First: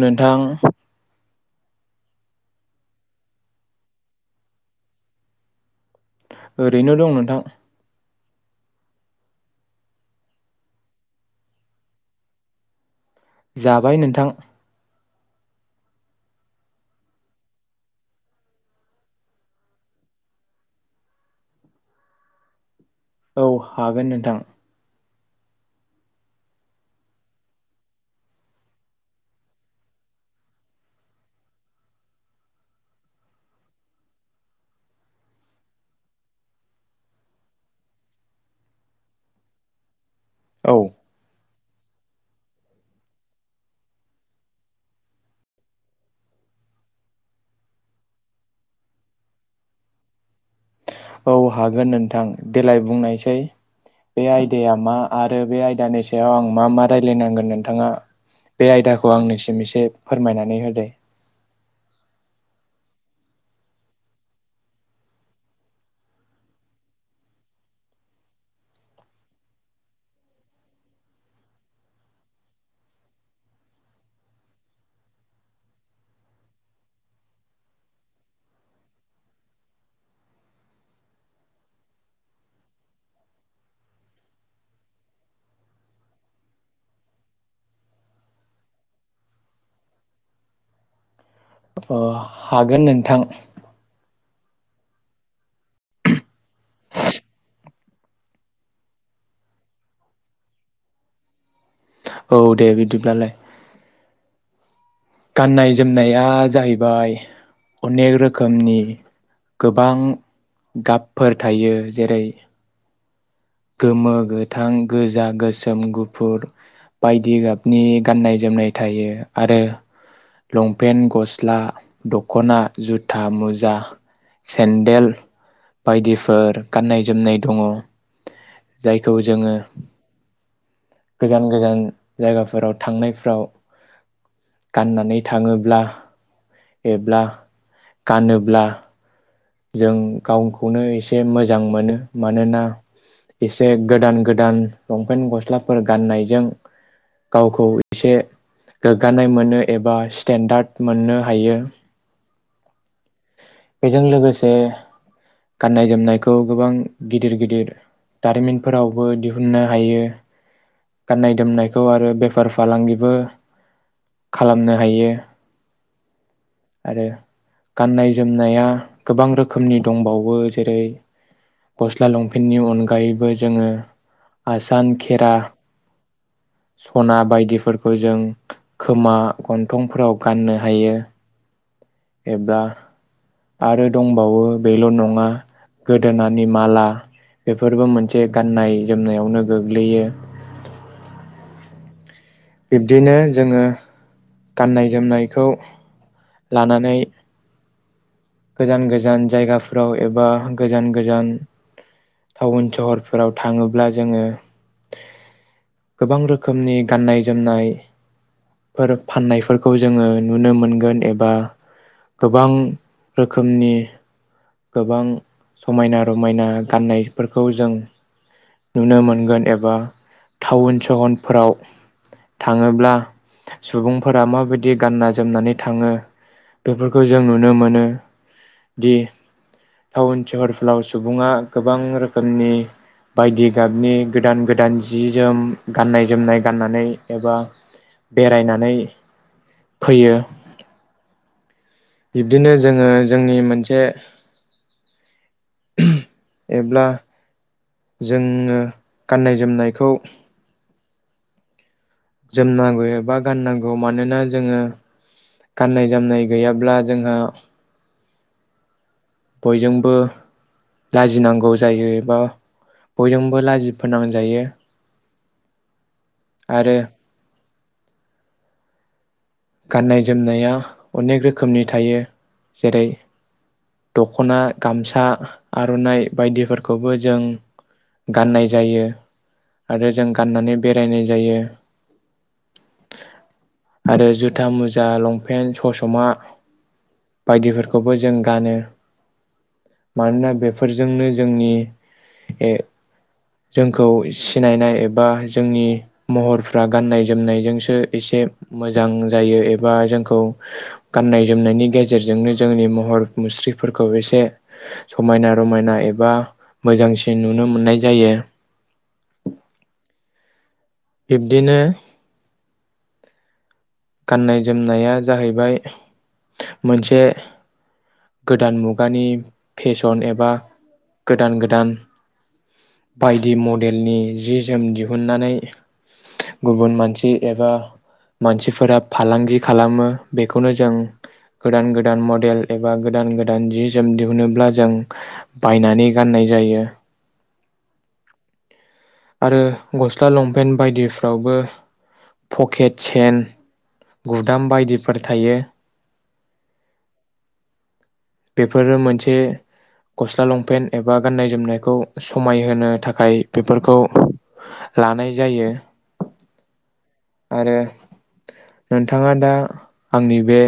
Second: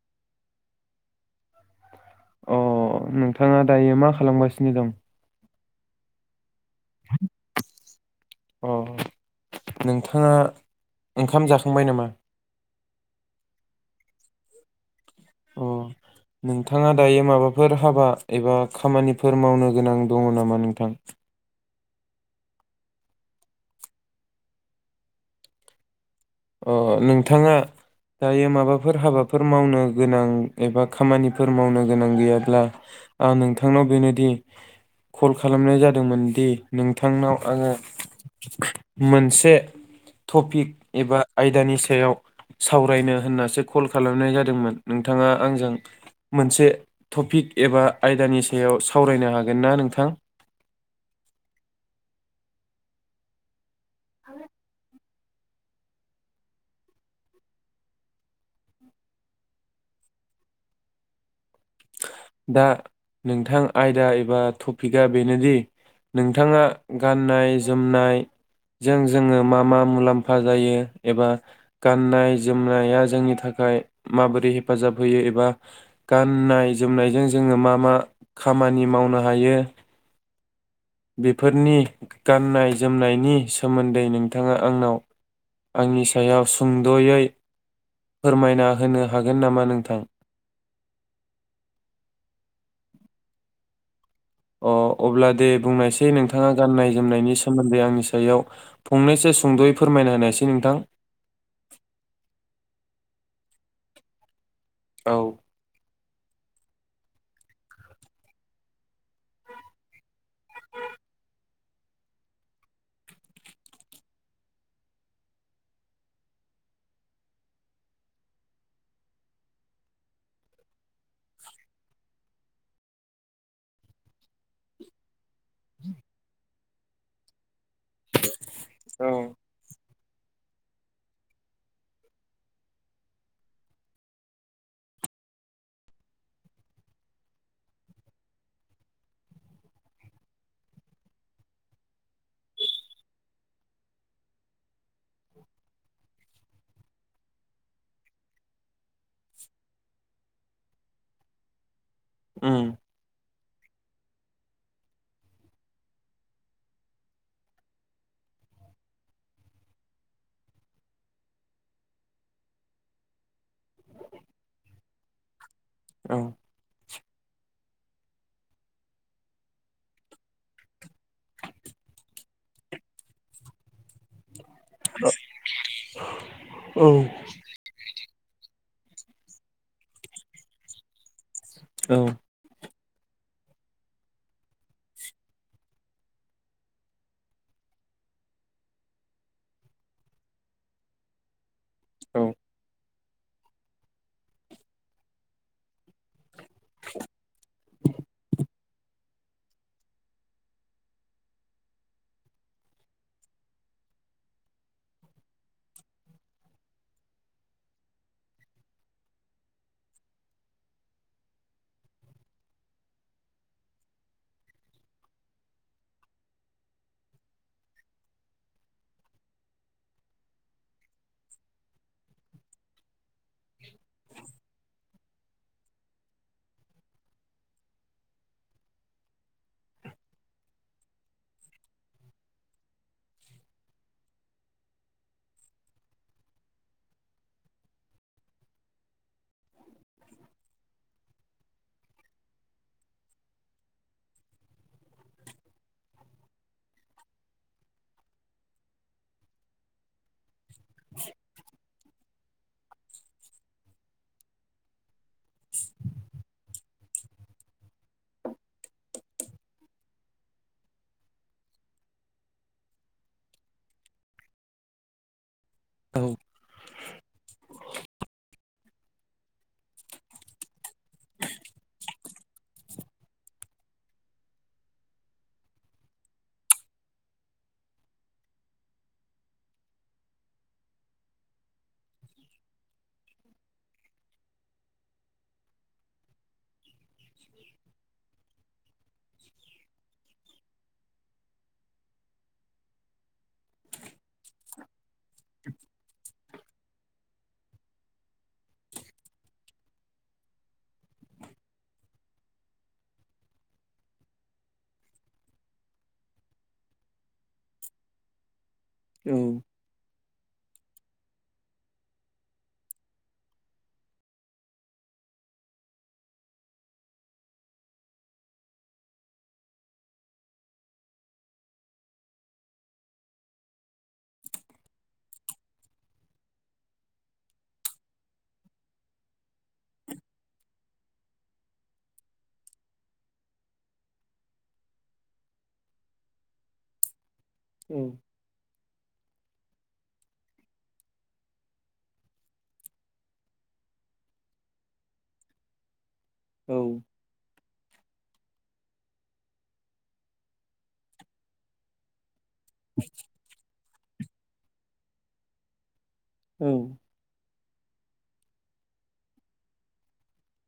नोंथां अ नोंथाङा दायो मा खालामगासिनो दं ओरैनो दं नोंथां अ नोंथाङा ओंखाम जाखांबाय नामा? जाबाय नोंथां अ नोंथाङा दायो माबाफोर हाबा एबा खामानिफोर मावनो गोनां दङ नामा नोंथां? औ हागोन नोंथां अ नोंथाङा दायो माबाफोर हाबाफोर मावनो गोनां एबा खामानिफोर मावनो गोनां गैयाब्ला आं नोंथांनाव बेनोदि कल खालामनाय जादोंमोन दि नोंथांनाव आङो मोनसे टपिक औ एबा आयदानि सायाव सावरायनो होननासो कल खालामनाय जादोंमोन नोंथाङा आंजों मोनसे टपिक एबा आयदानि सायाव सावरायनो हागोन ना नोंथां? औ हागोन नोंथां देलाय बुंनायसै। बे आयदाया मा आरो बे आयदानि सायाव आं मा मा रायज्लायनांगोन नोंथाङा बे आयदाखौ आंनिसिम एसे फोरमायनानै होदो दा नोंथां आयदा एबा टपिकआ बेनोदि नोंथाङा गाननाय जोमनायजों जोङो मा मा मुलाम्फा जायो एबा गाननाय जोमनाया जोंनि थाखाय माबोरै हेफाजाब होयो एबा गाननाय जोमनायजों जोङो मा मा खामानि मावनो हायो बेफोरनि गाननाय जोमनायनि सोमोन्दै नोंथाङा आंनाव आंनि सायाव सुंद'यै फोरमायना होनो हागोन नामा नोंथां अ हागोन नोंथां अ अब्ला दे बुंनायसै नोंथाङा गाननाय जोमनायनि सोमोन्दै आंनि सायाव फंनैसो सुंद'यै फोरमायना होनायसै नोंथां औ दे बिदिब्लालाय औ गाननाय जोम नाया जाहैबाय अनेक रोखोमनि गोबां गाबफोर थायो जेरै गोमो गोथां गोजा गोसोम गुफुर बायदि गाबनि गाननाय जोमनाय थायो आरो लंपेन्ट गस्ला द'खना जुथा मुजा सेन्देल बायदिफोर गाननाय जोमनाय दङ जायखौ जोङो गोजान गोजान जायगाफोराव थांनायफ्राव गाननानै थाङोब्ला एब्ला गानोब्ला जों गावखौनो एसे मोजां मोनो मानोना एसे गोदान गोदान लंपेन्ट गस्लाफोर गाननायजों गावखौ एसे गोग्गानाय मोनो एबा स्टेन्डार्ड मोननो हायो उम बेजों लोगो से गाननाय जोमनायखौ गोबां गिदिर गिदिर दारिमिनफोरावबो दिहुननो हायो गाननाय जोमनायखौ आरो बेफार फालांगिबो खालामनो हायो औ आरो गाननाय जोमनाया गोबां रोखोमनि दंबावो जेरै गस्ला लंपेन्टनि अनगायैबो जोङो आसान खेरा औ सना बायदिफोर फोर जों खोमा गन्थंफोराव गाननो हायो औ एबा आरो दंबावो बेल' नङा गोदोनानि माला बेफोरबो मोनसे गाननाय जोमनायावनो गोग्लैयो औ बिब्दिनो जोङो गाननाय जोमनायखौ लानानै गोजान गोजान जायगाफोराव एबा गोजान गोजान टाउन सहरफोराव थाङोब्ला जोङो गोबां रोखोमनि गाननाय जोमनाय फोर फाननायफोरखौ जोङो नुनो मोनगोन एबा गोबां रोखोमनि गोबां समायना रमायना गाननायफोरखौ जों नुनो मोनगोन एबा टाउन सहरफोराव थाङोब्ला सुबुंफोरा माबाय दि गानना जोमनानै थाङो बेफोरखौ जों नुनो मोनो दि टाउन सहरफ्राव सुबुङा गोबां रोखोमनि बायदि गाबनि गोदान गोदान जि जोम गाननाय जोमनाय गाननानै एबा बेरायनानै फैयो बिब्दिनो जोङो जोंनि मोनसे एब्ला जोङो गाननाय जोमनायखौ [unintelligible] जोमनांगौ एबा गाननांगौ मानोना जोङो गाननाय जोमनाय गैयाब्ला जोंहा बयजोंबो लाजिनांगौ जायो एबा बयजोंबो लाजिफोनांजायो औ आरो गाननाय जोमनाया अनेक रोखोमनि थायो जेरै दख'ना गामसा आर'नाइ बायदिफोरखौबो जों गाननाय जायो आरो जों गाननानै बेरायनाय जायो आरो जुथ था मुजा लंपेन्ट ससमा बायदिफोरखौबो जों गानो मानोना बेफोरजोंनो जोंनि जोंखौ सिनायनाय एबा जोंनि महरफ्रा गाननाय जोमनायजोंसो एसे मोजां जायो एबा जोंखौ गाननाय जोमनायनि गेजेरजोंनो जोंनि महर मुस्रिफोरखौ एसे समायना रमायना एबा मोजांसिन नुनो मोननाय जायो औ बिब्दिनो गाननाय जोमनाया जाहैबाय मोनसे गोदान मुगानि फेशन एबा गोदान गोदान बायदि मडेलनि जि जोम दिहुननानै गुबुन मानसि एबा मानसिफोर फोरा फालांगि खालामो बेखौनो जों गोदान गोदान मडेल एबा गोदान गोदान जि जोम दिहुनोब्ला जों बायनानै गाननाय जायो। ओं। आरो गस्ला लंपेन्ट बायदिफ्रावबो पकेट सेन गुदाम बायदिफोर थायो। औ। बेफोरो मोनसे गस्ला लंपेन्ट एबा गाननाय जोमनायखौ समायहोनो थाखाय बेफोरखौ। लानाय जायो। औ। आरो नोंथाङा दा आंनि बे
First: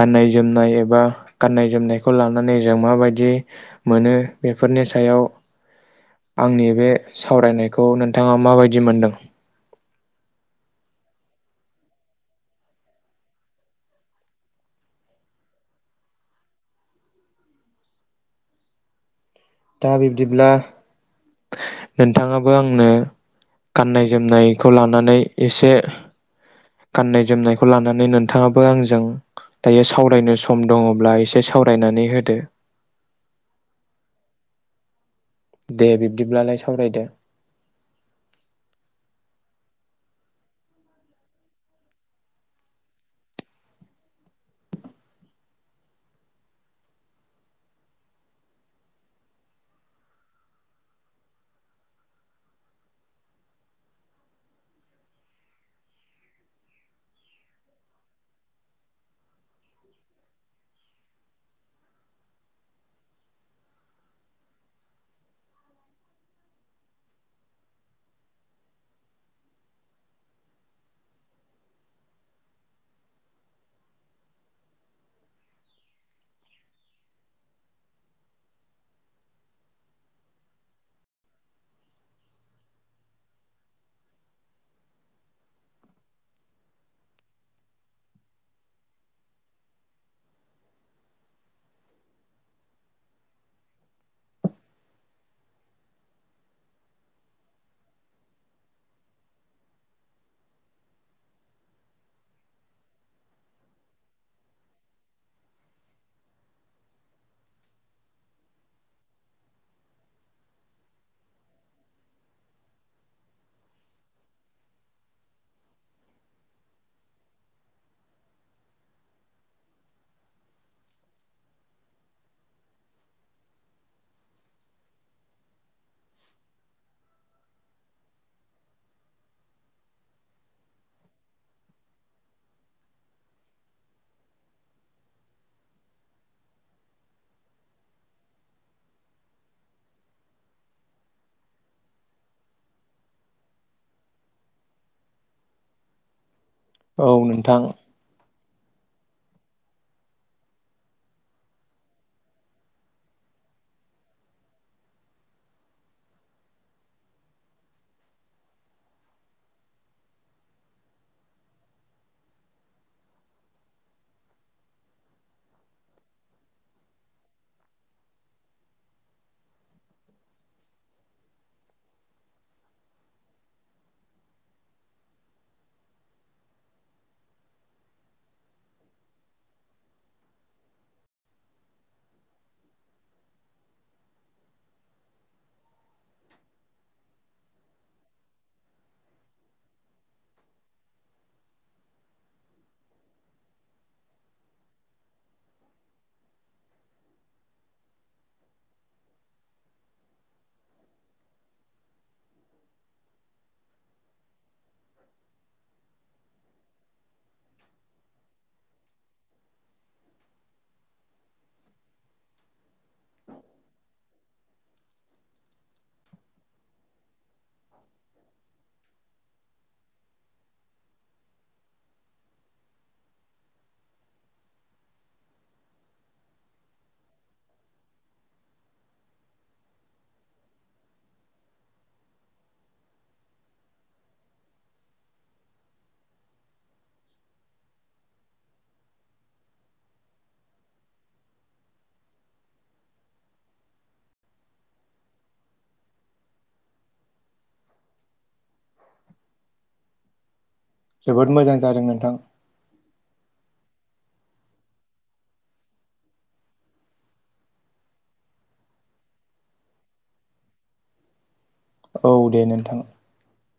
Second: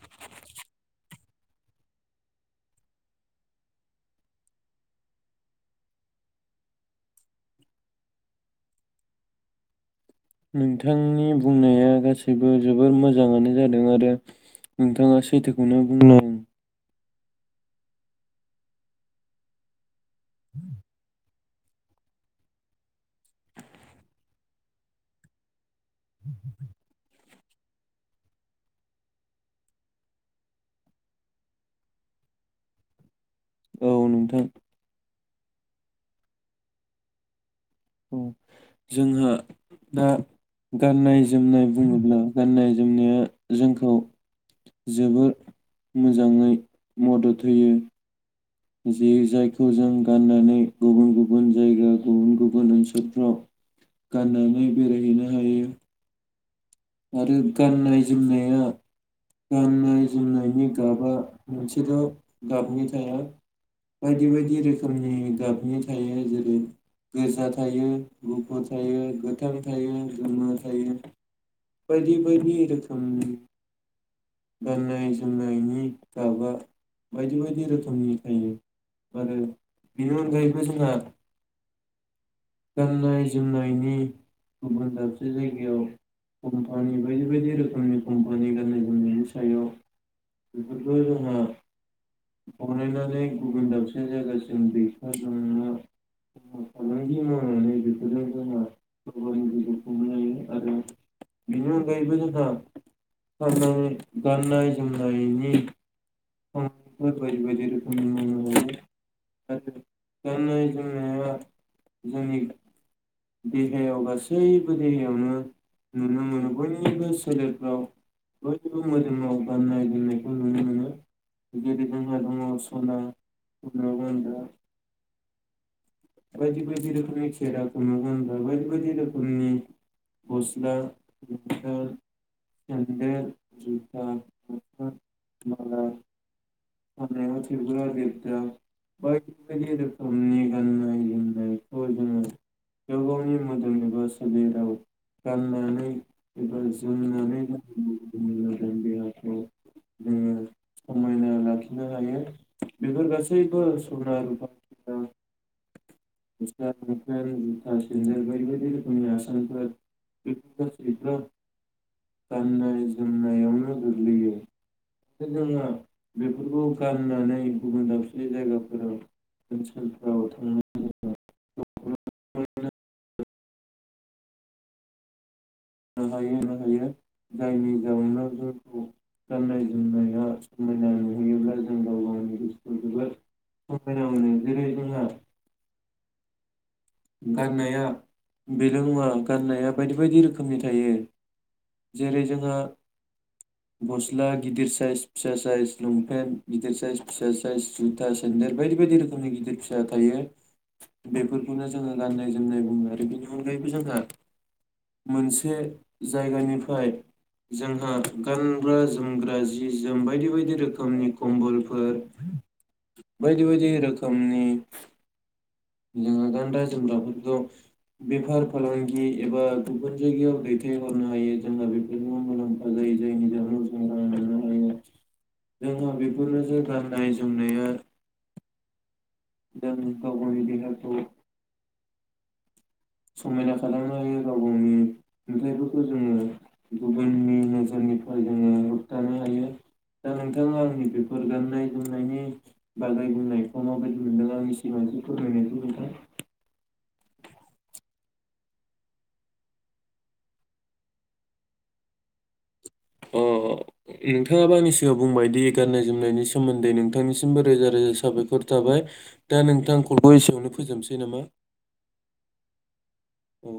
गाननाय जोमनाय एबा। गाननाय जोमनायखौ लानानै जों माबायदि मोनो बेफोरनि सायाव आंनि बे सावरायनायखौ नोंथाङा माबायदि मोनदों। नोंथांनि बुंनाया गासैबो जोबोर मोजाङानो जादों आरो नोंथाङा सैथोखौनो बुंदों। दा बिब्दिब्ला। नोंथाङाबो आंनो गाननाय जोमनायखौ लानानै एसे। [unintelligible] गाननाय जोमनायखौ लानानै नोंथाङाबो आंजों दायो सावरायनो सम दङब्ला एसे सावरायनानै होदो। औ नोंथां। दे बिब्दिब्लालाय सावरायदो। औ जोंहा दा गाननाय जोमनाय बुङोब्ला गाननाय जोमनाया जोंखौ जोबोर मोजाङै मदद होयो। जे जायखौ जों गाननानै गुबुन गुबुन जायगा गुबुन गुबुन ओनसोलफ्राव गाननानै बेरायहैनो हायो। आरो गाननाय जोमनाया गाननाय जोमनायनि गाबा मोनसेल' गाबनि थाया बायदि बायदि रोखोमनि गाबनि थायो जेरै गोजा थायो गुफुर थायो गोथां थायो गोमो थायो। बायदि बायदि रोखोमनि गाननाय जोमनायनि गाबा बायदि बायदि रोखोमनि थायो आरो बेनि अनगायैबो जोंहा। गाननाय जोमनायनि गुबुन दाबसे जायगायाव कम्पानि बायदि बायदि रोखोमनि कम्पानि गाननाय जोमनायनि सायाव बेफोरखौ जोंहा बनायनानै गुबुन दाबसे जायगासिम दैथायहरनो फालांगि माव नानै बेफोरजों जोंहा गाव गावनि जिउखौ खुंनो हायो आरो बेनि अनगायैबो जोंहा [unintelligible] गाननाय जोमनायनि। बायदि बायदि रोखोमनिनो हायो आरो गाननाय जोमनाया जोंनि देहायाव गासैबो देहायावनो नुनो मोनो बयबो सोलेरफ्राव बयबो मोदोमाव गाननाय जोमनायखौ नुनो मोनो। जेरै जोंहा दङ स'ना [unintelligible] बायदि बायदि रोखोमनि खेराखौ नुगोन बेवहाय बायदि बायदि रोखोमनि गस्ला [unintelligible] सेन्देल जुथा आसान माला। खानायाव थेबग्रा लेबग्रा बायदि बायदि रोखोमनि गाननाय जोमनायखौ जोङो गाव गावनि मोदोम एबा सोलेराव गाननानै। एबा औ जोमनानै [unintelligible] नोंथां जों देहाफ्राव जोङो समायना लाखि नो हायो बेफोर गासैबो सना रुफा [unintelligible] लंपेन जुथा सेनदेल बायदि बायदि रोखोमनि आसानफोर बेफोर गासैबो गाननाय जोमनायावनो गोग्लैयो जोङो बे बेफोरखौ गाननानै गुबुन दावसे जायगाफोराव ओनसोलफोराव थांनो। [unintelligible] हायो हायो जायनि जाउनाव जोंखौ गाननाय जोमनाया समायना नुहैयोब्ला जों गाव गावनि गोसोखौ जोबोद समायना मोनो जेरै गाननाया बेल' नङा गाननाया बायदि बायदि रोखोमनि थायो जेरै जोंङो गस्ला गिदिर साइज फिसा साइज लंपेन्ट गिदिर साइज फिसा साइज जुथा सेन्देल बायदि बायदि रोखोमनि गिदिर फिसा थायो बेफोरखौनो जोङो गाननाय जोमनाय बुङो आरो बिनि अनगायैबो जोंहा मोनसे जायगानिफाय जोंहा गानग्रा जोमग्रा जि जोम बायदि बायदि रोखोमनि कम्बलफोर बायदि बायदि रोखोमनि। जोंहा गानग्रा जोमग्राफोरखौ बेफार फालांगि एबा गुबुन जायगायाव दैथायहरनो हायो जोंहा बेफोरजों मुलाम्फा जायो जायनि जाहोनाव जों रां मोननो हायो जोंहा बेफोरनो गाननाय जोमनाया। जों गाव गावनि देहाखौ। समायना खालामनो हायो गाव गावनि नुथायफोरखौ जोङो गुबुननि नोजोरनिफ्राय जोङो होबथानो हायो दा नोंथाङा आंनि बेफोर गाननाय जोमनायनि बागै बुंनायखौ माबायदि मोनदों आंनि सिगां फोरमायनायखौ नोंथां। जोबोद मोजां जादों नोंथां। अ नोंथाङाबो आंनि सिगाङां बुंबायदि गाननाय जोमनायनि सोमोन्दै नोंथांनिसिमबो रोजा रोजा साबायखर थाबाय दा नोंथां कलखौ एसेयावनो फोजोबसै नामा। औ दे नोंथां। औ।